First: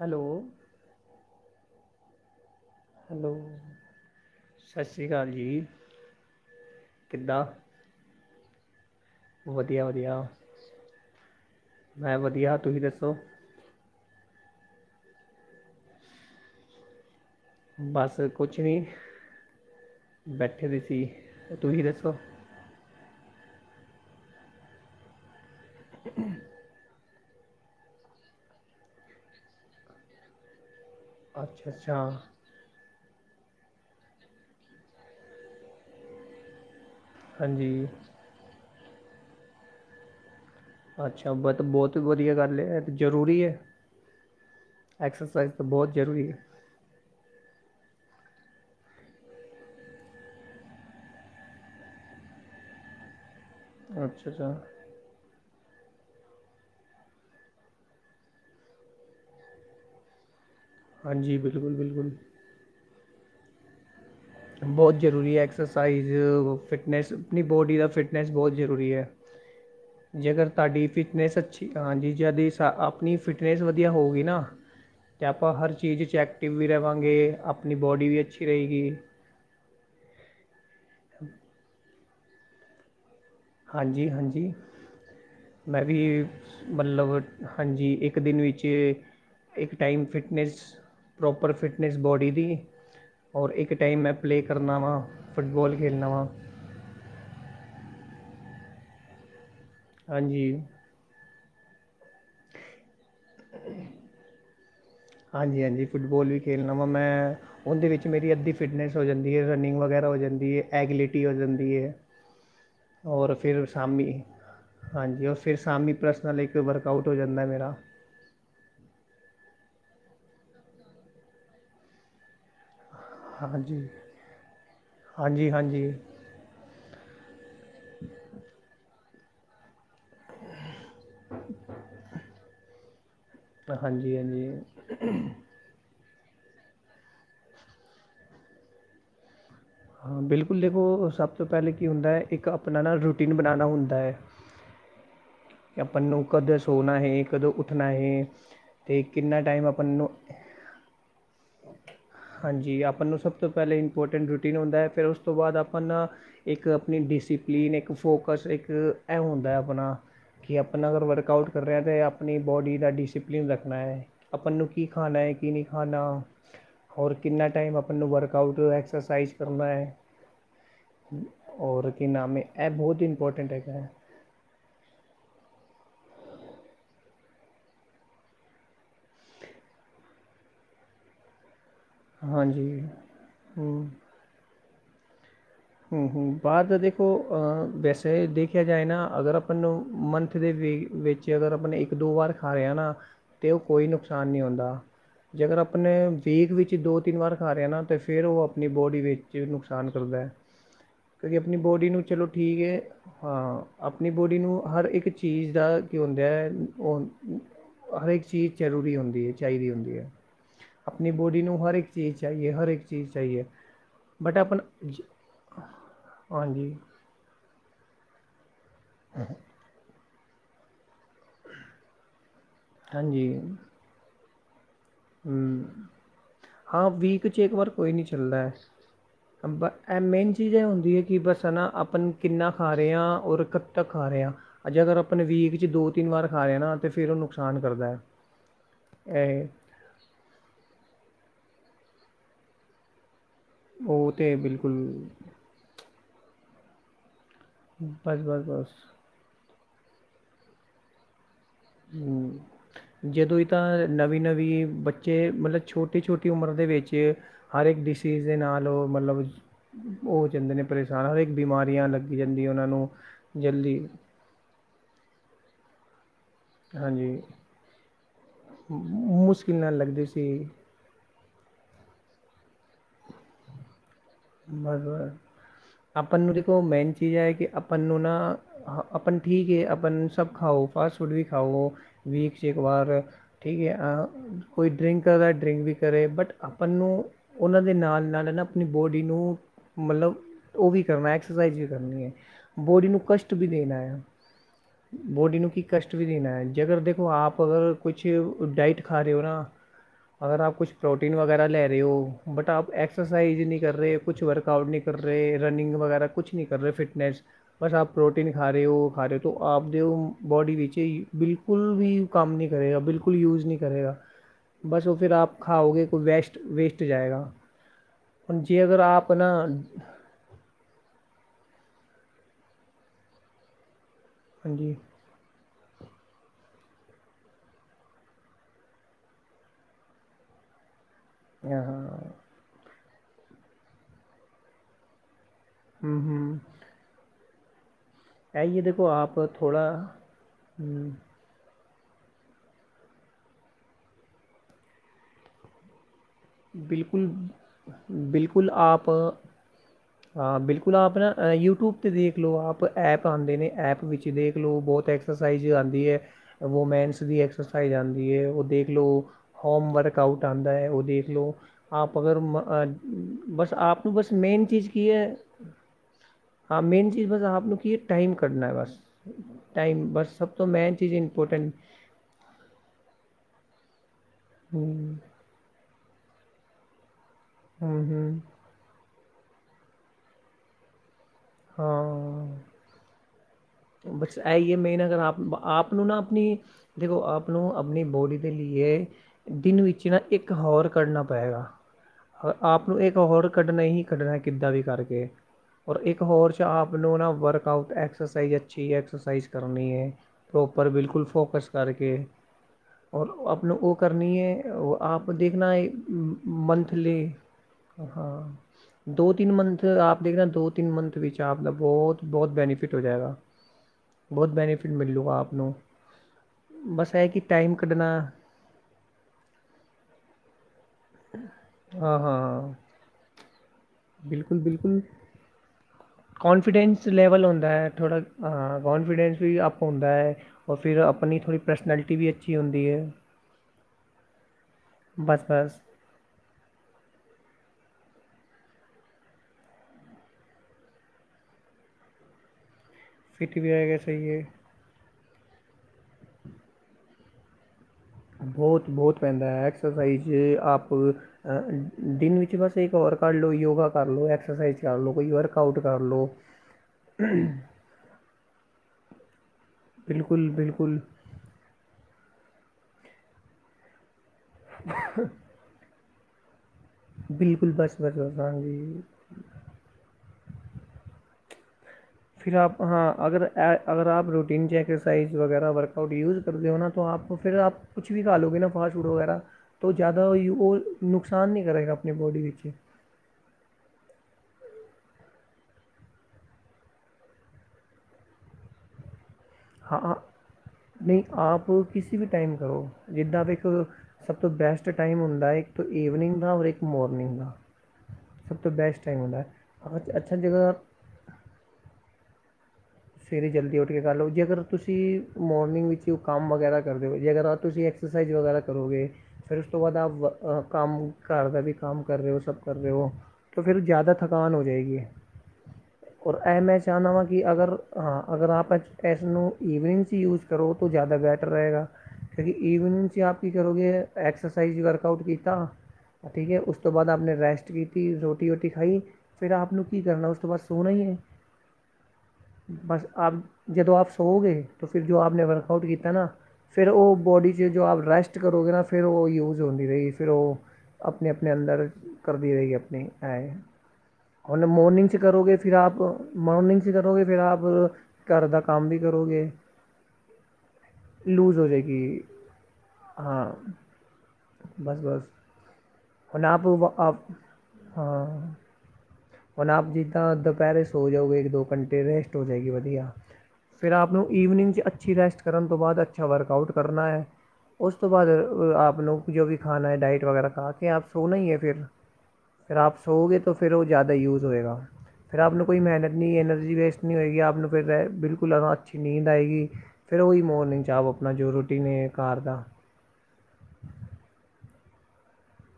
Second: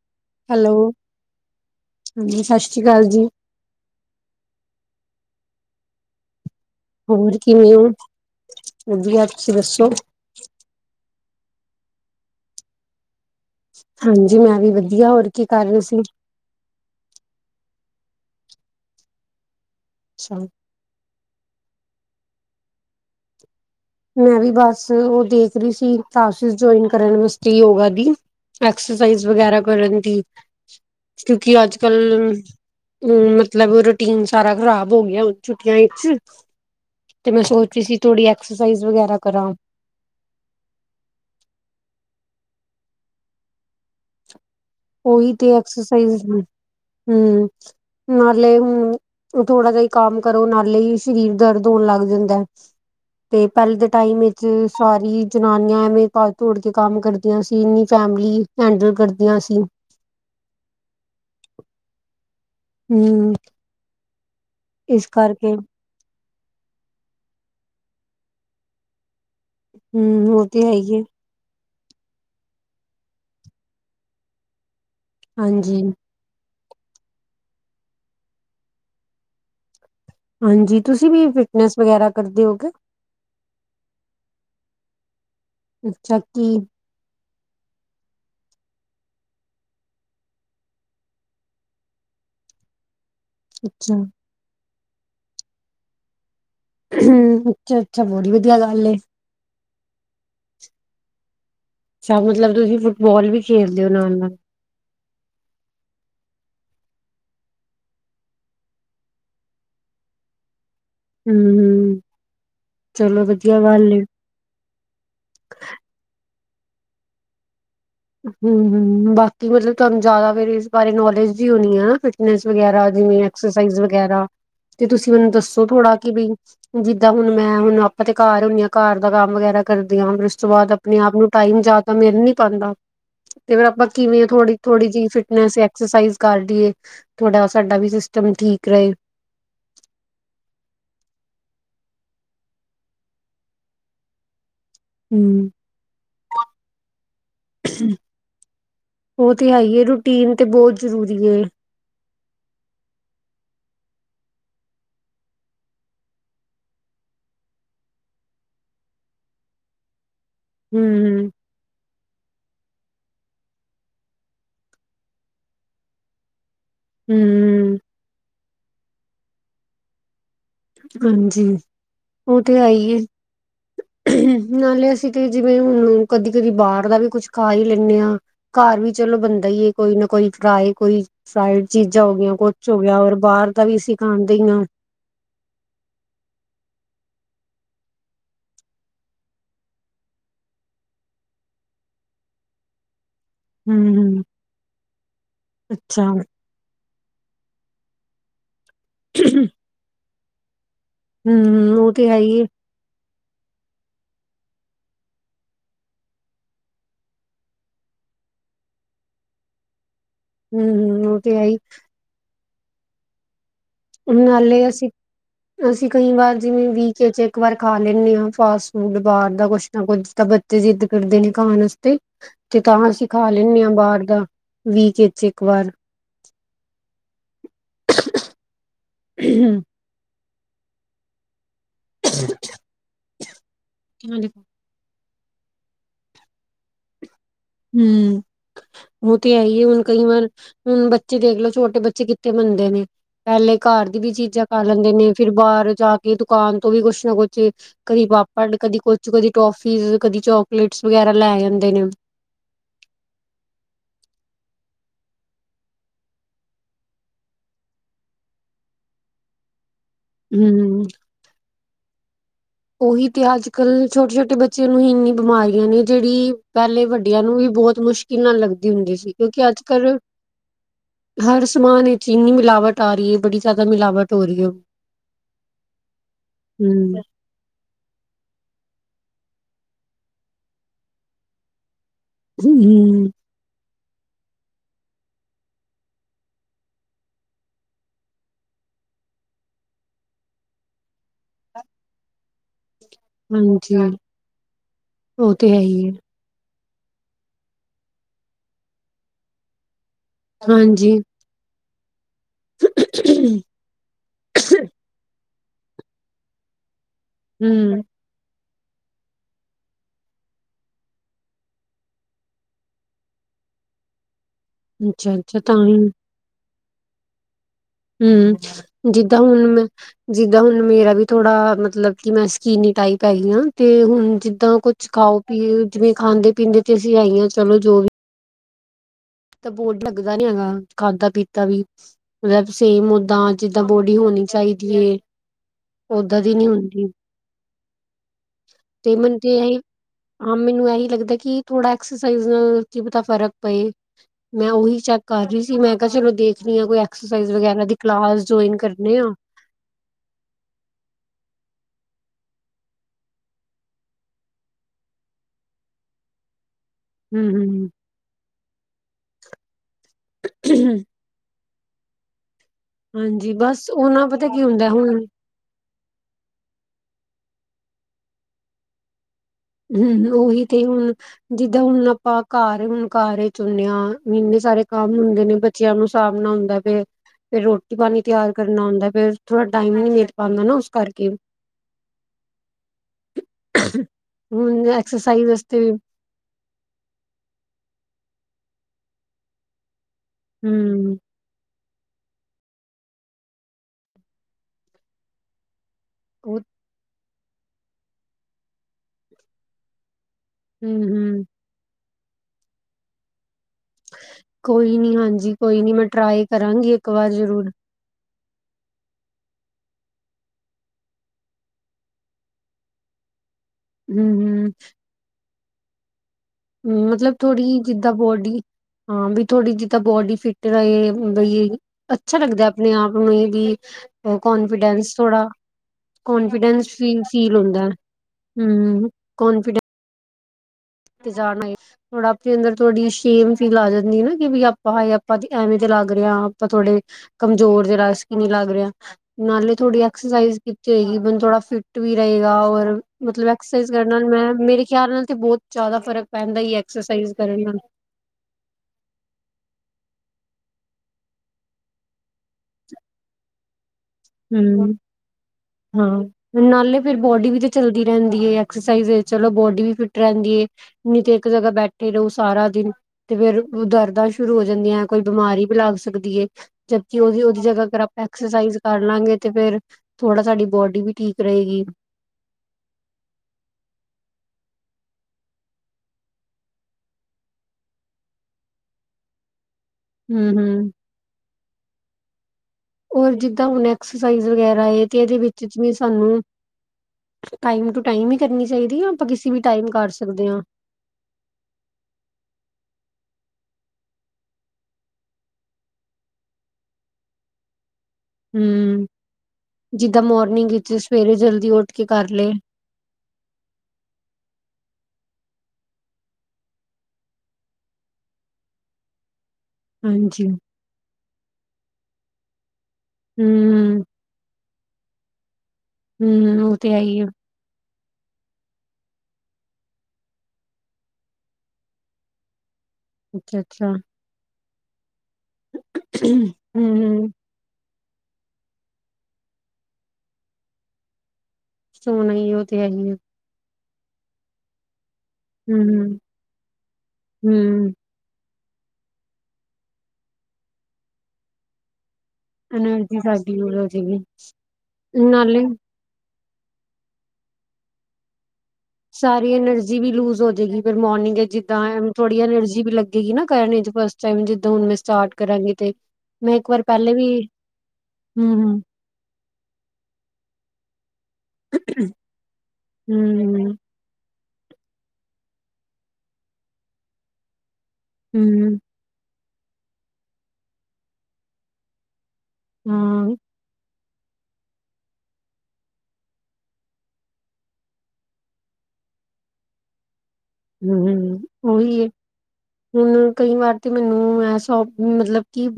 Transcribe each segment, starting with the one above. Hello. Hello. ਹਾਂਜੀ, ਸਤਿ ਸ਼੍ਰੀ ਅਕਾਲ। ਜੀ। ਹੈਲੋ, ਸਤਿ ਸ਼੍ਰੀ ਅਕਾਲ ਜੀ। ਹੋਰ ਕਿੱਦਾਂ ਕਿਵੇਂ ਓ ਵਧੀਆ ਤੁਸੀਂ ਵਧੀਆ ਦੱਸੋ? ਵਧੀਆ ਮੈਂ ਵਧੀਆ ਤੁਸੀਂ ਦੱਸੋ? ਹਾਂਜੀ ਮੈਂ ਵੀ ਵਧੀਆ ਹੋਰ ਕੀ ਕਰ ਰਹੇ ਸੀ। ਬਸ ਕੁੱਛ ਵੀ ਅੱਛਾ, ਬੈਠੇ ਹੋਏ ਸੀ ਤੁਸੀਂ ਦੱਸੋ। ਮੈਂ ਵੀ ਬਸ ਓ ਦੇਖ ਰੀ ਸੀ ਕਲਾਸਿਸ ਜੋਇਨ ਕਰਨ ਵਾਸਤੇ ਤੇ ਯੋਗਾ ਦੀ, ਐਕਸਰਸਾਈਜ਼ ਵਗੈਰਾ ਕਰਨ ਦੀ ਕਿਉਂਕਿ ਅੱਛਾ ਅੱਜ-ਕੱਲ੍ਹ ਅੱਛਾ ਹੂੰ, ਮਤਲਬ ਰੂਟੀਨ ਸਾਰਾ ਖ਼ਰਾਬ ਹੋ ਗਯਾ ਹੁਨ ਛੁੱਟੀਆਂ ਇਚ ਤੇ ਮੈਂ ਸੋਚ ਰੀ ਹਾਂਜੀ ਸੀ, ਥੋੜੀ ਐਕਸਰਸਾਈਜ਼ ਵਗੈਰਾ ਕਰਾਂ ਅੱਛਾ, ਬਟ ਬੋਤ ਵਦੀਆ ਗੱਲ ਏ, ਐ ਤੇ ਜ਼ਰੂਰੀ ਐ। ਉਈ ਤੇ ਬਹੁਤ ਐਕਸਸਾਈਜ਼, ਜ਼ਰੂਰੀ ਹੈ ਹੂੰ, ਨਾਲੇ ਹੂੰ ਓ ਥੋੜਾ ਜਾ ਈ ਕੰਮ ਕਰੋ, ਨਾਲੇ ਈ ਸ਼ਰੀਰ ਦਰਦ ਹੋਨ ਲਗ ਜਾਂਦੈ। ਤੇ ਪੈਲ੍ਹੇ ਦੇ ਟਾਈਮ ਅੱਛਾ ਵਿੱਚ ਅੱਛਾ ਸਾਰੀ ਜਨਾਨੀਆਂ ਐਵੇਂ ਭਾਜ-ਧੋੜ ਕੇ ਕੰਮ ਕਰਦੀਆਂ ਸੀ, ਇੰਨੀ ਫੈਮਿਲੀ ਹੈਂਡਲ ਕਰਦੀਆਂ ਸੀ। ਹਾਂਜੀ, ਬਿਲਕੁਲ-ਬਿਲਕੁਲ। ਹੂੰ। ਬਹੁਤ ਜ਼ਰੂਰੀ ਐ ਐਕਸਸਾਈਜ਼, ਫਿਟਨੈਸ ਅਪਨੀ ਬੋਡੀ ਦਾ ਫਿਟਨੈਸ ਬੋਤ ਜ਼ਰੂਰੀ ਐ। ਹਮ ਉਹ ਜੇਕਰ ਤੇ ਹੈ ਤਾਡੀ ਹੀ ਹੈ ਫਿਟਨੈਂਸ ਅੱਛੀ ਹਾਂਜੀ, ਜਦੀ ਸਾ ਆਪਨੀ ਫਿਟਨੈਂਸ ਵਦੀਆ ਹੋਊਗੀ ਨਾ, ਤੇ ਆਪਾ ਹਰ ਹਾਂਜੀ ਚੀਜ਼ ਚੈੱਕ ਐਕਟਿਵ ਵੀ ਰਵਾਂਗੇ, ਆਪਨੀ ਬੋਡੀ ਵੀ ਅੱਛੀ ਰਏਗੀ। ਹਾਂਜੀ, ਤੁਸੀ ਵੀ ਫਿਟਨੈਸ ਵਗੈਰਾ ਕਰਦੇ ਓ ਕੇ? ਹਾਂਜੀ-ਹਾਂਜੀ, ਮੈਂ ਅੱਛਾ ਵੀ ਕੀ ਮਲਬ ਹਾਂਜੀ, ਇੱਕ ਦਿਨ ਵਿੱਚ ਇੱਕ time fitness proper fitness body ਦੀ ਏ ਔਰ ਇੱਕ ਟਾਈਮ ਅੱਛਾ ਮੈਂ ਪਲੇ ਕਰਨਾ ਵਾਂ, ਫੁੱਟਬੋਲ ਖੇਲਨਾ ਵਾਂ ਹੂੰ, ਅੱਛਾ-ਅੱਛਾ ਬੋਤ ਵਦੀਆ ਗਾਲ ਏ। ਹਾਂਜੀ। ਅੱਛਾ, ਮਤਲਬ ਤੁਸੀ ਫੁੱਟਬੋਲ ਵੀ ਖੇਡਦੇ ਓ ਨਾਲ-ਨਾਲ ਹਾਂਜੀ-ਹਾਂਜੀ ਫੁੱਟਬੋਲ ਵੀ ਖੇਲਨਾ ਵਾਂ ਮੈਂ ਓਂਦੇ ਵਿੱਚ ਮੇਰੀ ਅੱਧੀ ਫਿਟਨੈਸ ਹੋ ਜਾਂਦੀ ਏ, ਰਨਿੰਗ ਵਗੈਰਾ ਹੋ ਜਾਂਦੀ ਏ, ਐਗਲਿਟੀ ਹੋ ਹਮ ਜਾਂਦੀ ਏ। ਹਮ ਚਲੋ ਔਰ ਵਧੀਆ ਫਿਰ ਗੱਲ ਏ ਸ਼ਾਮੀ, ਹਾਂਜੀ, ਹੋਰ ਫਿਰ ਸ਼ਾਮੀ ਪ੍ਰਸ ਇੱਕ ਵਰਕਆਊਟ ਹੋ ਜਾਂਦੈ ਮੇਰਾ। ਹੂੰ-ਹੂੰ, ਬਾਕੀ ਮਤਲਬ ਤੁਆਨੂੰ ਜਾਦਾ ਫੇਰ ਇਸ ਬਾਰੇ ਨੋਲੇਜ ਜੀ ਹੋਨੀ ਆ ਨਾ, ਫੇਰ ਵਗੈਰਾ, ਜਿਵੇਂ ਐਕਸਸਾਈਜ ਹਾਂਜੀ ਵਗੈਰਾ ਤੇ ਤੁਸੀ ਮੈਨੂੰ ਹਾਂਜੀ ਦਸੋ ਹਾਂਜੀ ਥੋੜਾ ਕਿ ਬੀ ਜਿੱਦਾ ਹੁਨ ਮੈਂ, ਹੁਨ ਆਪਾ ਤੇ ਘਾਰ ਹੁਨੇ ਆ, ਘਾਰ ਦਾ ਕੰਮ ਵਗੈਰਾ ਕਰਦੀ ਆਂ, ਫਿਰ ਉਸ ਤੋ ਬਾਦ ਆਪਨੇ-ਆਪ ਨੂੰ ਟਾਈਮ ਜਾਦਾ ਮਿਲ ਨੀ ਪਾਂਦਾ। ਤੇ ਫਿਰ ਆਪਾ ਹਾਂਜੀ ਕਿਵੇਂ ਹਾਂਜੀ ਥੋੜੀ-ਥੋੜੀ ਜੀ ਫਿਟਨੈਂਸ ਐਕਸਰਸਾਈਜ਼ ਕਾਰਦੀ ਏ, ਥੋੜਾ ਸਾਡਾ ਵੀ ਸਿਸਟਮ ਠੀਕ ਰਏ। ਹਾਂ, ਬਿਲਕੁਲ ਦੇਖੋ ਸਬ ਤੋ ਪੈਲੇ ਕੀ ਹੁੰਦੈ, ਇੱਕ ਅਪਨਾ ਨਾ ਰੂਟੀਨ ਬਨਾਨਾ ਹੁੰਦੈ। ਹੂੰ। ਕਿ ਆਪਾ ਨੂੰ ਕੱਦੋਂ ਸੋਨਾ ਹੇ, ਕਦੋਂ ਉਠਨਾ ਹੇ। ਓ ਤੇ ਹੈ ਈ ਏ, ਰੂਟੀਨ ਤੇ ਬੋਤ ਜ਼ਰੂਰੀ ਏ। ਹਾਂਜੀ, ਆਪਾਂ ਨੂੰ ਸਬ ਤੋ ਪੈਲੇ ਇੰਪੋਟੈਂਟ ਰੂਟੀਨ ਹੁੰਦਾ ਏ, ਫੇਰ ਉਸ ਤੋ ਬਾਦ ਆਪਾਂ ਨਾ ਇਕ ਆਪਨੀ ਡਿਸੀਪਲਿਨ, ਇਕ ਫੋਕਸ, ਇਕ ਐ ਹੁੰਦੈਂ ਅਪਨਾ ਕੇ ਅਪਨਾ ਅਗਰ ਹੂੰ-ਹੂੰ ਵਰਕਆਊਟ ਕਰ ਰੇਆਂ ਤੇ ਆਪਨੀ ਬੋਡੀ ਦਾ ਡਿਸੀਪਲਿਨ ਰੱਖਨਾ। ਆਪਾਂ ਨੂੰ ਕੀ ਖਾਣਾਂ ਏ, ਕੀ ਨਹੀਂ ਖਾਣਾਂ। ਹੋਰ ਕਿੰਨਾ ਟਾਈਮ ਆਪਾਂ ਨੂੰ ਵਰਕਆਊਟ, ਐਕਸਰਸਾਈਜ਼ ਕਰਨਾ ਐ। ਹਾਂਜੀ ਔਰ ਕੀ ਨਾਮ ਉਹ ਏ, ਤੇ ਹੈ ਐਹ ਹੀ ਹੈ। ਬਹੁਤ ਇਮਪੋਟੈਂਟ ਹੈਗਾ। ਨਾਲੇ ਅਸੀਂ ਤੇ ਜਿਵੇਂ ਹੁਣ, ਕਦੀ-ਕਦੀ ਬਾਹਰ ਦਾ ਵੀ ਕੁਛ ਖਾ ਹੀ ਲੈਂਨੇ ਆ। ਘਰ ਵੀ ਚਲੋ ਬੰਦਾ ਈ ਏ, ਕੋਈ ਨਾ ਕੋਈ ਫਰਾਈ, ਕੋਈ ਸਾਈਡ ਚੀਜਾਂ ਹੋਗੀਆਂ, ਕੁੱਛ ਹੋ ਗੇਆ, ਹੋਰ ਬਾਰ ਦਾ ਵੀ ਅਸੀ ਖਾਂਦੇ ਈ ਆਂ। ਹੂੰ, ਹੂੰ ਬਾਰ ਦਾ ਦੇਖੋ ਅ ਵੈਸੇ ਦੇਖੇਆ ਜਾਏ ਨਾ ਅਗਰ ਅਪਾਂ ਨੂੰ ਮੰਥ ਦੇ ਵਿ ਵਿੱਚ ਤੇ ਅਗਰ ਅਪਨੇ ਇੱਕ-ਦੋ ਵਾਰ ਖਾਏਆ ਨਾ ਤੇ ਓ ਕੋਈ ਹਮ। ਨੁਕਸਾਨ ਨੀ ਹੁੰਦਾ, ਜੇਕਰ ਅਪਨੂ ਅੱਛਾ ਹਮ ਵੀਕ ਵਿੱਚ ਦੋ ਤਿੰਨ ਵਾਰ ਖਾ ਰੇਆ ਨਾ ਤੇ ਫਿਰ ਓ ਅਪਨੀ ਬੋਡੀ ਵਿੱਚ ਨੁਕਸਾਨ ਕਰਦੈ। ਕਿਉਂਕਿ ਅਪਨੀ ਬੋਡੀ ਉਹ ਨੂੰ ਤੇ ਹੈ ਚਲੋ ਹੀ ਠੀਕ ਏ ਹਾਂ, ਅਪਨੀ ਬੋਡੀ ਨੂੰ ਹਰ ਇੱਕ ਚੀਜ ਦਾ ਕੀ ਹੁੰਦੈ, ਓ ਹਰ ਇੱਕ ਚੀਜ ਜਰੂਰੀ ਹੁੰਦੀ ਏ, ਚਾਈਦੀ ਹੁੰਦੀ ਏ, ਹਮ ਅਪਨੀ ਉਹ ਤੇ ਬੋਡੀ ਹੈ ਹੀ ਨੂੰ ਹਰ ਇੱਕ ਚੀਜ ਚਾਈਏ, ਹਰ ਇੱਕ ਚੀਜ ਚਾਈਏ, ਬਟ ਅਪਨਾ ਜ ਅਸੀ ਕਈ ਵਾਰ ਜਿਵੇਂ ਹਾਂਜੀ ਵੀਕ ਏੱਚ ਏੱਕ ਵਾਰ ਖਾ ਲੈਂਨੇ ਆਂ ਫਾਸਟ [unintelligible] ਬਾਰ ਦਾ ਕੁੱਛ ਨਾ ਕੁੱਛ ਤਾਂ ਬੱ ਤੇ ਜਿੱਦ ਕਰਦੇ ਨੇ ਖਾਨ ਅਸਤੇ ਤੇ ਤਾਂ ਅਸੀ ਹਾਂਜੀ ਖਾ ਲੈਨੇ ਆਂ ਬਾਰ ਦਾ ਵੀਕ ਚ ਇੱਕ ਹੂੰ, ਵਾਰ ਹਾਂ ਵੀਕ ਚ ਏਕ ਵਾਰ ਕੋਈ ਨੀ ਚੱਲਦੈ ਬ ਐ ਮੇਨ ਚੀਜ ਏ ਹੁੰਦੀ ਏ, ਕਿ ਬਸ ਨਾ ਅਪਨ ਕਿੰਨਾ ਖਾ ਰੇ ਆਂ ਔਰ ਕੱਦ ਤੱਕ ਖਾ ਰੇ ਆਂ। ਅਜ ਅਗਰ ਅਪਨੇ ਵੀਕ ਚ ਦੋ-ਤਿੰਨ ਵਾਰ ਖਾਏਆ ਨਾ, ਤੇ ਫਿਰ ਨੁਕਸ ਹੂੰ, ਵੋ ਤੇ ਹੈ ਈ ਏ, ਹੁਨ ਕਂਈ ਵਾਰ ਹੁਨ ਬੱਚੇ ਦੇਖਲੋ, ਛੋਟੇ ਬੱਚੇ ਕਿੱਥੇ ਮੰਨਦੇ ਨੇ, ਪ੍ਹੈਲੇ ਘਾਰ ਦੀ ਉਹ ਵੀ ਤਾਂ ਚੀਜ਼ਾਂ ਖਾ ਬਿਲਕੁਲ ਲੈਂਦੇ ਨੇ, ਫਿਰ ਬਾਰ ਜਾ ਕੇ ਦੁਕਾਨ ਤੋਂ ਵੀ ਕੁੱਛ ਨਾ ਕੁੱਛ, ਕਦੀ ਬਸ ਬਸ ਪਾਪੜ, ਬਸ ਕਦੀ ਕੁੱਛ ਤੇ ਕਦੀ ਟੋਫੀਜ਼, ਕਦੀ ਚੋਕਲੇਟਸ ਵਗੈਰਾ ਲੈ ਆਂਦ। ਹੂੰ। ਜਦੋਂ ਤਾਂ ਨਵੀਂ-ਨਵੀਂ ਬੱਚੇ ਮਤਲਬ ਛੋਟੀ-ਛੋਟੀ ਉਮਰ ਦੇ ਵਿੱਚ ਹਰ ਏਕ ਡਿਸੀਜ਼ ਦੇ ਨਾਲ ਓ ਮਤਲਬ ਓ ਹੋ ਜਾਂਦੇ ਨੇ ਹਮ ਪਰੇਸ਼ਾਨ, ਹਰ ਏਕ ਬਿਮਾਰੀਆਂ ਲਗ ਗੀ ਜਾਂਦੀ ਓਨਾਂ ਨ ਓਹੀ ਤੇ ਅੱਜ-ਕੱਲ ਛੋਟੇ-ਛੋਟੇ ਬੱਚੇ ਨੂੰ ਇੰਨੀ ਬਿਮਾਰੀਆਂ ਨੇ ਜੇੜੀ ਪ੍ਹੈਲੇ ਹਾਂਜੀ ਵੱਡੇਆਂ ਨੂੰ ਵੀ ਬੋਤ ਮੁਸ਼ਕਿਲ ਨਾਲ ਲੱਗਦੀ ਮੁ- ਹੁੰਦੀ ਸੀ, ਕਿਉਂਕਿ ਮੁਸ਼ਕਿਲ ਨਾਲ ਆੱਜ-ਕੱਲ ਲੱਗਦੀ ਸੀ ਹਰ ਸਮਾਨ ਇਚ ਇੰਨੀ ਮਿਲਾਵਟ ਆ ਰੀ ਏ ਬੜੀ ਜਾਦਾ ਮਿਲਾਵਟ। ਹੋ ਰਹੀ ਹੈ [inaudible] ਅਪਾਂ ਹਮ ਨੂੰ ਨਾ ਅਪਨ ਠੀਕ ਏ, ਅਪਨ ਸਬ ਖਾਓ ਫਾਸਟ ਫੂਡ ਵੀ ਖਾਓ ਵੀਕ ਚ ਏਕ ਵਾਰ। ਹਮ ਠੀਕ ਏ, ਅ ਕੋਈ ਡਰਿੰਕ ਕਰ ਰਾਐ ਡਰਿੰਕ ਵੀ ਕਰੇ, ਬਟ ਅਪਾਂ ਨੂੰ ਓਨਾਂ ਦੇ ਨਾਲ-ਨਾਲ ਨਾ ਅਪਨੀ ਬੋਡ ਡੀ ਨੂੰ ਮਤਲਬ ਓ ਵੀ ਕਰਨੈ, ਐਕਸੇਸਾਈਸ ਵੀ ਕਰਨੀ ਏ, ਬੋਡੀ ਨੂੰ ਕਸ਼ਟ ਵੀ ਹਾਂਜੀ ਦੇਨੈ, ਉਹ ਬੋਡੀ ਨੂੰ ਤੇ ਹੈ ਕੀ ਹੀ ਹੈ ਕਸ਼ਟ ਵੀ ਦੇਨੈ ਜੇ ਅਗਰ ਦੇਖੋ ਆਪ ਅਗਰ ਕੁੱਛ ਡਾਈਟ ਖਾਰੇ ਓ ਨਾ ਅਗਰ ਆਪ ਕੁੱਛ ਹਾਂਜੀ ਪ੍ਰੋਟੀਨ ਵਗੈਰਾ ਲੈ ਰੇ ਓ ਬਟ ਆਪ ਐਕਸਰਸਾਈਜ਼ ਨੀ ਕਰ ਰੇ ਕੁੱਛ ਵਰਕ ਆਊਟ ਨੀ ਕਰ ਰੇ ਰਨਿੰਗ ਵਗੈਰਾ ਕੁੱਛ ਨੀ ਕਰ ਰੇ ਫਿਟਨੈਸ, ਬੱਸ ਹੂੰ, ਆਪ ਪ੍ਰੋਟੀਨ ਖਾ ਰੇ ਓ, ਓ ਖਾ ਰੇ ਓ, ਤੋ ਆਪਦੇ ਬੋਡੀ ਵਿੱਚ ਬਿਲਕੁਲ ਵੀ ਕੰਮ ਨੀ ਕਰੇਗਾ ਬਿਲਕੁਲ ਯੂਜ਼ ਨੀ ਕਰੇਗਾ, ਬਾੱਸ ਓ ਫਿਰ ਆਪ ਅੱਛਾ-ਅੱਛਾ ਤਾਂ ਹੀ ਖਾਓਗੇ ਕੋਈ ਵੈਸਟ ਵੇਸਟ ਜਾਏਗਾ। ਹੁਣ ਹੂੰ, ਜੇ ਅਗਰ ਆਪ ਜਿੱਦਾਂ ਨਾ ਹੁਨ ਮੈਂ ਜਿੱਦਾਂ ਹੁਨ ਮੇਰਾ ਵੀ ਥੋੜਾ ਮਤਲਬ ਕਿ ਮੈਂ ਸਕੀਨੀ ਟਾਈਪ ਹੈੈਗੀ ਆਂ, ਤੇ ਹੁਨ ਜਿੱਦਾਂ ਹਾਂਜੀ ਕੁੱਛ ਖਾਓ ਪੀਓ, ਜਿਵੇਂ ਖਾਂਦੇ ਪੀਂਦੇ ਤੇ ਅਸੀ ਹੈਈ ਆਂ, ਚਲੋ ਜੋ ਵੀ ਤਾ ਬੋਡ ਲੱਗਦਾ ਨੀ ਹੈਗਾ, ਖਾੱਦਾ ਪੀਤਾ ਵੀ ਹਾਂ ਹਾਂ ਮਲਬ ਸੇਮ ਓਦਾਂ, ਜਿੱਦਾਂ ਬੋਡੀ ਹੋਨੀ ਚਾਈਦੀ ਏ, ਓਦਾਂ ਦੀ ਨੀ ਹੁੰਦੀ। ਤੇ ਮੈਨੂੰ ਤੇ ਐਹੀ, ਹਾਂ ਮੈਨੂੰ ਐਹੀ ਲੱਗਦੈ ਕਿ ਥੋੜਾ ਐਕਸਰਸਾਈਜ਼ ਕੀ ਪਤਾ ਫਰਕ ਪਏ ਮੈਂ ਉਹੀ ਚੈਕ ਕਰ ਰਹੀ ਸੀ ਮੈਂ ਕਿਹਾ ਚਲੋ ਦੇਖ ਕੋਈ ਐਕਰਸਾਈਜ਼ ਵਗੈਰਾ ਦੀ ਕਲਾਸ ਜੁਆਇੰਨ ਕਰਨੇ ਓ। ਹਾਂ, ਬਿਲਕੁਲ ਆਪ ਨਾ ਯੂਟਿਊਬ ਤੇ ਦੇਖਲੋ ਆਪ ਐਪ ਆਂਦੇ ਨੇ ਐਪ ਵਿੱਚ ਦੇਖਲੋ ਬਹੁਤ ਐ ਐਕਸਰਸਾਈਜ਼ ਵੂਮੈਨਸ, ਦੀ ਹੂੰ-ਹੂੰ ਐਕਸਰਸਾਈਜ਼ ਆਂਦੀ ਐ ਉਹ ਦੇਖਲੋ ਹੋਮ ਵਰਕ ਆਊਟ ਆਂਦਾ ਉਹ ਦੇਖ ਲਓ ਆਪ ਅਗਰ ਅ ਹਾਂਜੀ ਬਸ ਆਪ ਨੂੰ ਉਹਨਾਂ ਬਸ ਪਤਾ ਮੇਨ ਚੀਜ਼ ਹੁੰਦਾ ਕੀ ਹੁਣ ਐ। ਹਾਂ ਮੇਨ ਚੀਜ਼ ਬਸ ਆਪ ਨੂੰ ਕੀ ਐ ਟਾਈਮ ਕੱਢਨਾ ਬਸ ਟਾਈਮ ਹੂੰ, ਬਸ ਸਭ ਉਹੀ ਤੋਂ ਤੇ ਮੇਨ ਚੀਜ਼ ਹੁਣ ਇੰਪੋਰਟੈਂਟ ਜਿੱਦਾਂ ਹੁਣ ਆਪਾਂ ਘਰ ਹੁਣ ਘਰ ਵਿੱਚ ਹੁੰਨੇ ਆ ਵੀ ਇੰਨੇ ਸਾਰੇ ਹੂੰ ਕੰਮ ਹੁੰਦੇ ਨੇ। ਬੱਚਿਆਂ ਨੂੰ ਸਾਬਣਾ ਹੁੰਦਾ ਫੇ ਫਿਰ ਰੋਟੀ ਹੂੰ ਪਾਣੀ ਹੂੰ, ਤਿਆਰ ਕਰਨਾ ਹੁੰਦਾ ਫੇਰ ਥੋੜਾ ਟਾਈਮ ਨੀ ਮਿਲ ਪਾਂਦਾ ਨਾ ਉਸ ਕਰਕੇ ਹਾਂ। ਬਸ ਐਈ ਐ ਹੁਣ ਮੇਨ ਅਗਰ ਐਕਸਰਸਾਈਜ਼ ਵਾਸਤੇ ਵੀ ਆਪ-ਆਪ ਨੂੰ ਨਾ। ਆਪਣੀ ਦੇਖੋ ਆਪ ਨੂੰ ਆਪਣੀ ਬੋਡੀ ਦੇ ਲਈਏ ਦਿਨ ਵਿੱਚ ਨਾ ਇੱਕ ਇੱਕ ਹੋਰ ਹੂੰ ਕਰਨਾ ਪਏਗਾ। ਆਪ ਨੂੰ ਇੱਕ ਹੋਰ ਕੱਢਣਾ ਹੀ ਕੱਢਣਾ ਕਿੱਦਾਂ ਵੀ ਕਰਕੇ ਔਰ ਇੱਕ ਹੋਰ ਉਹ ਆਪ ਨੂੰ ਨਾ ਵਰਕਆਊਟ ਐਕਸਰਸਾਈਜ਼ ਅੱਛੀ ਐਕਸਰਸਾਈਜ਼ ਕਰਨੀ ਏ। ਪ੍ਰੋਪਰ ਹੂੰ ਬਿਲਕੁਲ ਹੂੰ ਫੋਕਸ ਕਰਕੇ ਔਰ ਆਪ ਨੂੰ ਓ। ਕਰਨੀ ਐ ਕੋਈ ਔਰ ਨੀ ਆਪ ਹਾਂਜੀ ਦੇਖਣਾ ਕੋਈ ਏ ਨੀ ਮੈਂ ਟਰਾਈ ਕਰਾਂਗੀ ਇੱਕ ਮੰਥਲੀ ਵਾਰ ਜ਼ਰੂਰ ਹਾਂ। ਦੋ ਤਿੰਨ ਮੰਨਥ ਆਪ ਦੇਖਣਾ ਦੋ ਤਿੰਨ ਮੰਨਥ ਵਿੱਚ ਆਪ ਦਾ ਬੋਤ-ਬੋਤ ਬੈਨੀਫਿਟ ਹੋ ਜਾਏਗਾ। ਹੂੰ ਬਹੁਤ ਹੂੰ ਬੈਨੀਫਿਟ ਮਿਲੂਗਾ ਆਪ ਨੂੰ ਹੂੰ, ਬਸ ਇਹ ਮਤਲਬ ਕਿ ਥੋੜੀ ਟਾਈਮ ਕੱਢਣਾ ਜਿੱਦਾਂ ਬੋਡੀ ਹਾਂ, ਵੀ ਥੋੜ੍ਹੀ ਜੀ ਤਾਂ ਬੋਡੀ ਫਿਟ ਰਹੇ ਬਈ ਹਾਂ ਅੱਛਾ ਲੱਗਦਾ ਹਾਂ ਆਪਣੇ ਆਪ ਨੂੰ ਏ ਵੀ ਬਿਲਕੁਲ ਬਿਲਕੁਲ ਕੋਨਫੀਡੈਂਸ ਥੋੜਾ ਕੋਨਫੀਡੈਂਸ ਕੌਨਫੀਡੈਂਸ ਫੀ ਲੈਵਲ ਫੀਲ ਹੁੰਦਾ ਹੈ ਥੋੜ੍ਹਾ ਹਾਂ ਹੂੰ ਕੌਨਫੀਡੈਂਸ ਵੀ ਕੋਨਫੀਡੈਂਸ ਅਪ ਹੁੰਦਾ ਹੈ ਔਰ ਫਿਰ ਤੇ ਆਪਣੀ ਥੋੜੀ ਜਾਣਾ ਪ੍ਰੈਸਨੈਲ ਥੋੜਾ ਆਪਣੇ ਅੰਦਰ ਥੋਡੀ ਸ਼ੇਮ ਫੀਲ ਆ ਜਾਂਦੀ ਨਾ ਕਿ ਵੀ ਆਪਾਂ ਹਾਏ ਆਪਾਂ ਬਸ ਐਵੇਂ ਬਸ ਦੇ ਲੱਗ ਰੇ ਆ। ਆਪਾਂ ਥੋੜੇ ਕਮਜ਼ੋਰ ਜੇ ਰਸਕਨੀ ਲੱਗ ਰਹੇ ਆ। ਨਾਲੇ ਥੋੜੀ ਐਕਸਰਸਾਈਜ਼ ਕੀਤੀ ਹੋਏਗੀ ਈਵਨ ਥੋੜਾ ਫਿੱਟ ਵੀ ਰਹੇਗਾ ਔਰ ਮਤਲਬ ਫਿਟ ਵੀ ਐਕਸਸਾਈਜ਼ ਰਹੇਗਾ ਕਰਨ ਨਾਲ ਸਹੀ ਮੈਂ ਹੈ ਮੇਰੇ ਖਿਆਲ ਨਾਲ ਤੇ ਬਹੁਤ ਜ਼ਿਆਦਾ ਫ਼ਰਕ ਪੈਂਦਾ ਈ ਐਕਸਰਸਾਈਜ਼ ਕਰਨ ਨਾਲ ਬੋਤ-ਬੋਤ ਪੈਂਦਾ ਐਕਸਰਸਾਈਜ਼ ਆਪ ਆ ਦਿਨ ਵਿੱਚ ਬਸ ਇੱਕ ਔਰ ਕੱਢਲੋ ਓ ਯੋਗਾ ਕਰ ਲਓ ਐਕਸਰਸਾਈਜ਼ ਹੂੰ, ਕਰ ਲਓ ਕੋਈ ਵਰਕਆਊਟ ਕਰ ਲਓ ਹਾਂ, ਨਾਲੇ ਫਿਰ ਬੋਡੀ ਵੀ ਤੇ ਚੱਲਦੀ ਰਹਿੰਦੀ ਐ। ਐਕਸਰਸਾਈਜ਼ ਚਲੋ, ਬੋਡੀ ਵੀ ਫਿਟ ਬਿਲਕੁਲ ਰਹਿੰਦੀ ਐ, ਬਿਲਕੁਲ ਨੀ ਤੇ ਇੱਕ ਜਗ੍ਹਾ ਬੈ ਠੇ ਫੇਰ ਐ ਸਾਰਾ ਦਿਨ, ਤੇ ਫੇਰ ਦਰਦਾਂ ਸ਼ੁਰੂ ਹੋ ਜਾਂਦੀਆਂ। ਕੋਈ ਬਿਮਾਰੀ ਵੀ ਲੱਗ ਸਕਦੀ ਏ। ਜਦਕਿ ਓ ਉਹਦੀ ਬਿਲਕੁਲ ਜਗ੍ਹਾ ਅਗਰ ਬਸ ਬਸ ਆਪਾਂ ਬਸ ਐਕਸਰਸਾਈਜ਼। ਹਾਂਜੀ ਕਰਾਂਗੇ ਤੇ ਫੇਰ, ਥੋੜਾ ਸਾਡੀ ਬੋਡੀ ਵੀ ਠੀਕ ਰਹੇਗੀ। ਫਿਰ ਆਪ ਹਾਂ, ਅਗਰ ਐ ਅਗਰ ਆਪ ਰੂਟੀਨ 'ਚ ਐਕਸਰਸਾਈਜ਼ ਵਗੈਰਾ, ਵਰਕਆਊਟ ਯੂਜ਼ ਕਰਦੇ ਓ ਨਾ ਤੋਂ ਆਪ ਫਿਰ ਆਪ ਕੁਛ ਵੀ ਖਾ ਲੋਗੇ ਨਾ, ਫਾਸਟ-ਫੂਡ ਵਗੈਰਾ ਓ ਜ਼ਿਆਦਾ ੳਈ ਹਮ ਓ, ਹਮ ਨੁਕਸਾਨ ਨਹੀਂ ਕਰੇਗਾ ਆਪਣੀ ਬੋਡੀ ਵਿੱਚ। ਔਰ ਜਿੱਦਾਂ ਹੁਣ ਐਕਸਰਸਾਈਜ਼ ਵਗੈਰਾ ਏ, ਤੇ ਇਹਦੇ ਵਿੱਚ ਜਿਵੇਂ ਸਾਨੂੰ ਟਾਈਮ ਟੂ ਟਾਈਮ ਈ ਕਰਨੀ ਚਾਹੀਦੀ ਆ ਜਾ ਆਪਾਂ ਕਿਸੇ ਵੀ ਟਾਈਮ ਹਾਂ ਕਰ ਹਾਂ, ਸਕਦੇ ਆ। ਨਹੀਂ, ਆਪ ਕਿਸੇ ਵੀ ਟਾਈਮ ਕਰੋ ਜਿੱਦਾਂ ਵੇਖੋ ਸਭ ਤੋਂ ਬੈਸਟ ਟਾਈਮ ਹੁੰਦਾ ਏ, ਇੱਕ ਤੋਂ ਈਵਨਿੰਗ ਦਾ ਔਰ ਇੱਕ ਮੋਰਨਿੰਗ ਦਾ। ਸਭ ਤੋਂ ਬੈਸਟ ਹਮ ਟਾਈਮ ਹੁੰਦਾ ਹੈ ਜਿੱਦਾਂ ਅੱਛਾ ਮੋਰਨਿੰਗ ਜਦੋਂ ਵਿੱਚ ਸਵੇਰੇ ਜਲਦੀ ਉੱਠ ਕੇ ਕਰ ਲਏ। ਸਵੇਰੇ ਜਲਦੀ ਉੱਠ ਕੇ ਕਰ ਲਓ। ਜੇਕਰ ਤੁਸੀਂ ਮੋਰਨਿੰਗ ਵਿੱਚ ਉਹ ਕੰਮ ਵਗੈਰਾ ਕਰਦੇ ਹੋ, ਜੇਕਰ ਰਾਤ ਤੁਸੀਂ ਐਕਸ ਐਕਸਰਸਾਈਜ਼ ਵਗੈਰਾ ਕਰੋਗੇ। ਫਿਰ ਉਸ ਤੋਂ ਬਾਅਦ ਹਾਂਜੀ ਆਪ ਕੰਮ ਘਰ ਦਾ ਵੀ ਕੰਮ ਕਰ ਰਹੇ ਹੋ। ਸਭ ਕਰ ਰਹੇ ਹੋ ਤਾਂ ਕਿਉਂਕਿ ਹਮ ਜ਼ਿਆਦਾ ਥਕਾਨ ਹੋ ਜਾਏਗੀ ਔਰ ਹੂੰ, ਉਹ ਮੈਂ ਤੇ ਹੈ ਚਾਹੁੰਦਾ ਹੀ ਹਾਂ ਆ। ਕਿ ਅਗਰ ਹਾਂ ਅਗਰ ਆਪ ਇਸ ਨੂੰ ਈਵਨਿੰਗ 'ਚ ਯੂਜ ਕਰੋ ਤਾਂ ਜ਼ਿਆਦਾ ਬੈਟਰ ਰਹੇਗਾ [unintelligible] ਈਵਨ ਆਪ ਕੀ ਅੱਛਾ-ਅੱਛਾ, ਕਰੋਗੇ ਐਕਸਰਸਾਈਜ਼ ਵਰਕਆਊਟ ਕੀਤਾ ਠੀਕ ਹੈ। ਉਸ ਤੋਂ ਬਾਅਦ ਆਪ ਹੂੰ-ਹੂੰ। ਨੇ ਰੈਸਟ ਕੀਤੀ ਰੋਟੀ ਰੋਟੀ ਖਾਈ ਫਿਰ ਆਪ ਨੂੰ ਕੀ ਕਰਨਾ ਉਸ ਤੋਂ ਬਾਅਦ ਸੋਣਾ ਹੀ ਹੈ। ਸੋਹਣਾ ਹੀ ਹੈ। ਤੇ ਬਸ ਹੀ ਆ, ਆਪ ਜਦੋਂ ਆਪ ਸੋਗੇ ਫਿਰ ਜੋ ਆਪ ਨੇ ਵਰਕਆਊਟ ਕੀਤਾ ਹੂੰ-ਹੂੰ, ਨਾ ਫਿਰ ਉਹ ਬੋਡੀ ਹੂੰ 'ਚ ਜੋ ਹੂੰ, ਆਪ ਰੈਸਟ ਰੈਸਟ ਕਰੋਗੇ ਨਾ ਫਿਰ ਉਹ ਯੂਜ ਹੁੰਦੀ ਰਹੀ ਫਿਰ ਉਹ ਆਪਣੇ ਆਪਣੇ ਅੰਦਰ ਕਰਦੀ ਰਹੇਗੀ ਆਪਣੀ ਐਨਰਜੀ ਆਏ ਸਾਡੀ ਯੂਜ ਹੋ ਜਾਏਗੀ। ਔਰਨ ਮੋਰਨਿੰਗ 'ਚ ਕਰੋਗੇ ਨਾਲੇ ਫਿਰ ਆਪ ਮੋਨਿੰਗ ਚ ਕਰੋਗੇ ਫਿਰ ਆਪ ਘਰ ਦਾ ਕੰਮ ਵੀ ਕਰ ਸਾਰੀ ਐਨਰਜੀ ਵੀ ਲੂਜ ਹੋ ਜਾਏਗੀ ਫਿਰ ਮੋਰਨਿੰਗ ਲੂਜ਼ ਹੋ ਜਿੱਦਾਂ ਜਾਏਗੀ ਥੋੜੀ ਐਨਰਜੀ ਵੀ ਲੱਗੀ ਲੱਗੇਗੀ ਨਾ ਹਾਂ ਕਰਨ ਫਸਟ ਟਾਈਮ ਜਿੱਦਾਂ ਹੁਣ ਮੈਂ ਬਸ ਬਸ ਸਟਾਰਟ ਕਰਾਂਗੀ ਤੇ ਹੁਣ ਮੈਂ ਇੱਕ ਆਪੋ ਵਾਰ ਵੇ ਪਹਿਲੇ ਆਪ ਵੀ ਹਾਂ। ਹੂੰ-ਹੂੰ, ਹੁਣ ਆਪ ਜੀ ਤਾਂ ਦੁਪਹਿਰੇ ਸੋ ਜਾਊਗੇ ਇੱਕ ਦੋ ਘੰਟੇ ਰੈਸਟ ਹੋ ਜਾਏਗੀ ਵਧੀਆ ਹੂੰ-ਹੂੰ, ਹੂੰ, ਫਿਰ ਆਪ ਨੂੰ ਈਵਨਿੰਗ 'ਚ ਅੱਛੀ ਰੈਸਟ ਕਰਨ ਤੋਂ ਬਾਅਦ ਅੱਛਾ ਵਰਕਆਊਟ ਕਰਨਾ ਹੈ। ਉਸ ਤੋਂ ਬਾਅਦ ਹੂੰ ਹੂੰ, ਆਪ ਨੂੰ ਜੋ ਵੀ ਖਾਣਾ ਹੈ ਡਾਇਟ ਵਗੈਰਾ ਖਾ ਕੇ ਆਪ ਸੋਣਾ ਹੀ ਹੈ ਫਿਰ ਫਿਰ ਆਪ ਹਾਂ, ਸੋਗੇ ਤਾਂ ਫਿਰ ਉਹ ਜ਼ਿਆਦਾ ਯੂਜ ਹੋਏਗਾ ਫਿਰ ਆਪ ਨੂੰ ਕੋਈ ਮਿਹਨਤ ਨਹੀਂ ਐਨਰਜੀ ਵੇਸਟ ਨਹੀਂ ਹੋਏਗੀ ਆਪ ਨੂੰ ਫਿਰ ਰਹਿ ਬਿਲਕੁਲ ਅੱਛੀ ਨੀਂਦ ਆਏਗੀ ਫਿਰ ਉਹੀ ਮੋੜ ਜਾਓ ਆਪਣਾ ਹੂੰ-ਹੂੰ, ਜੋ ਰੋਟੀ ਉਹੀ ਨੇ ਹੈ। ਘਰ ਦਾ ਹੁਣ ਕਈ ਵਾਰ ਤੇ ਮੈਨੂੰ ਐਸਾ ਮਤਲਬ ਕਿ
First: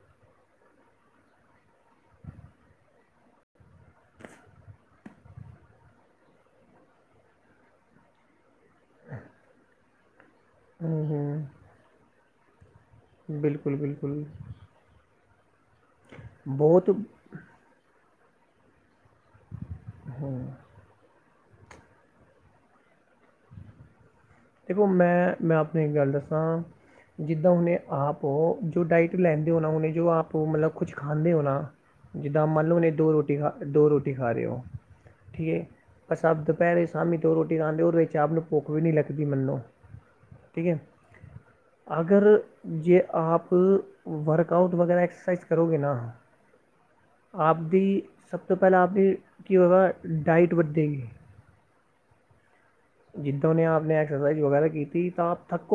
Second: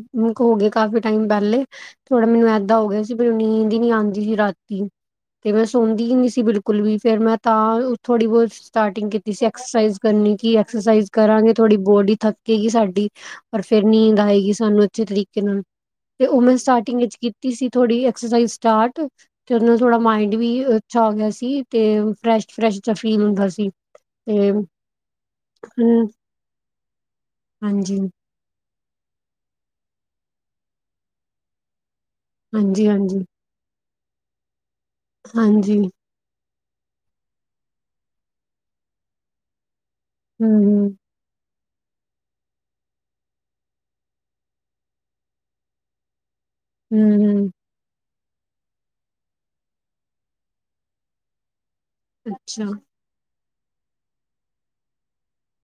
ਹੋ ਗਏ ਕਾਫੀ ਟਾਈਮ ਪਹਿਲੇ ਥੋੜਾ ਮੈਨੂੰ ਇਦਾਂ ਹੋ ਗਿਆ ਸੀ ਪਰ ਉਹ ਨੀਂਦ ਹੀ ਨਹੀਂ ਆਉਂਦੀ ਸੀ ਰਾਤੀ ਤੇ ਮੈਂ ਸੌਦੀ ਹੀ ਨੀ ਸੀ ਬਿਲਕੁਲ ਵੀ ਫਿਰ ਮੈਂ ਤਾਂ ਥੋੜੀ ਬਹੁਤ ਸਟਾਰਟਿੰਗ ਕੀਤੀ ਸੀ ਐਕਸਰਸਾਈਜ਼ ਕਰਨੀ ਕਿ ਐਕਸਰਸਾਈਜ਼ ਕਰਾਂਗੇ ਥੋਡੀ ਬੋਡੀ ਥੱਕੇਗੀ ਸਾਡੀ ਪਰ ਬਿਲਕੁਲ ਫਿਰ ਨੀਂਦ ਬਿਲਕੁਲ ਆਏਗੀ ਸਾਨੂੰ ਅੱਛੇ ਤਰੀਕੇ ਨਾਲ ਤੇ ਉਹ ਮੈਂ ਬਹੁਤ ਸਟਾਰਟਿੰਗ ਵਿੱਚ ਕੀਤੀ ਸੀ ਥੋੜੀ ਐਕਸਰਸਾਈਜ਼ ਸਟਾਰਟ ਤੇ ਉਹਨੂੰ ਥੋੜਾ ਮਾਇੰਡ ਵੀ ਅੱਛਾ ਹੋ ਗਿਆ ਸੀ ਤੇ ਫਰੈਸ਼ ਫਰੈਸ਼ ਫੀਲ ਹੁੰਦਾ ਸੀ। ਤੇ ਫਿਰ ਹੁਣ ਮੈਂ ਮੈਂ ਆਪਣੀ ਇੱਕ ਗੱਲ ਦੱਸਾਂ ਜਿੱਦਾਂ ਉਹਨੇ ਹਾਂਜੀ ਆਪ ਉਹ ਜੋ ਡਾਇਟ ਲੈਂਦੇ ਹੋ ਨਾ ਉਹਨੇ ਜੋ ਆਪ ਮਤਲਬ ਕੁਛ ਖਾਂਦੇ ਹੋ ਨਾ ਜਿੱਦਾਂ ਮੰਨ ਲਓ ਹਾਂਜੀ ਹਾਂਜੀ ਦੋ ਹਾਂਜੀ ਰੋਟੀ ਖਾ ਦੋ ਰੋਟੀ ਖਾ ਰਹੇ ਹੋ ਠੀਕ ਹੈ। ਹਾਂਜੀ ਬਸ ਆਪ ਦੁਪਹਿਰੇ ਸ਼ਾਮੀ ਤੋਂ ਰੋਟੀ ਖਾਣਦੇ ਉਹਦੇ ਚ ਆਪ ਨੂੰ ਭੁੱਖ ਵੀ ਨਹੀਂ ਲੱਗਦੀ ਮੈਨੂੰ ਹੂੰ, ਠੀਕ ਹੈ। ਹੂੰ, ਅਗਰ ਜੇ ਆਪ ਵਰਕ ਆਊਟ ਵਗੈਰਾ ਐਕਸਰਸਾਈਜ਼ ਕਰੋਗੇ ਨਾ ਹੂੰ, ਹੂੰ, ਆਪਦੀ ਸਭ ਤੋਂ ਪਹਿਲਾਂ ਆਪਦੀ ਕੀ ਹੋਗਾ ਡਾਇਟ ਵਧੇਗੀ ਅੱਛਾ। ਜਿੱਦਾਂ ਨੇ ਆਪ ਨੇ ਐਕਸਰਸਾਈਜ਼ ਵਗੈਰਾ ਕੀਤੀ ਤਾਂ ਆਪ ਥੱਕੋ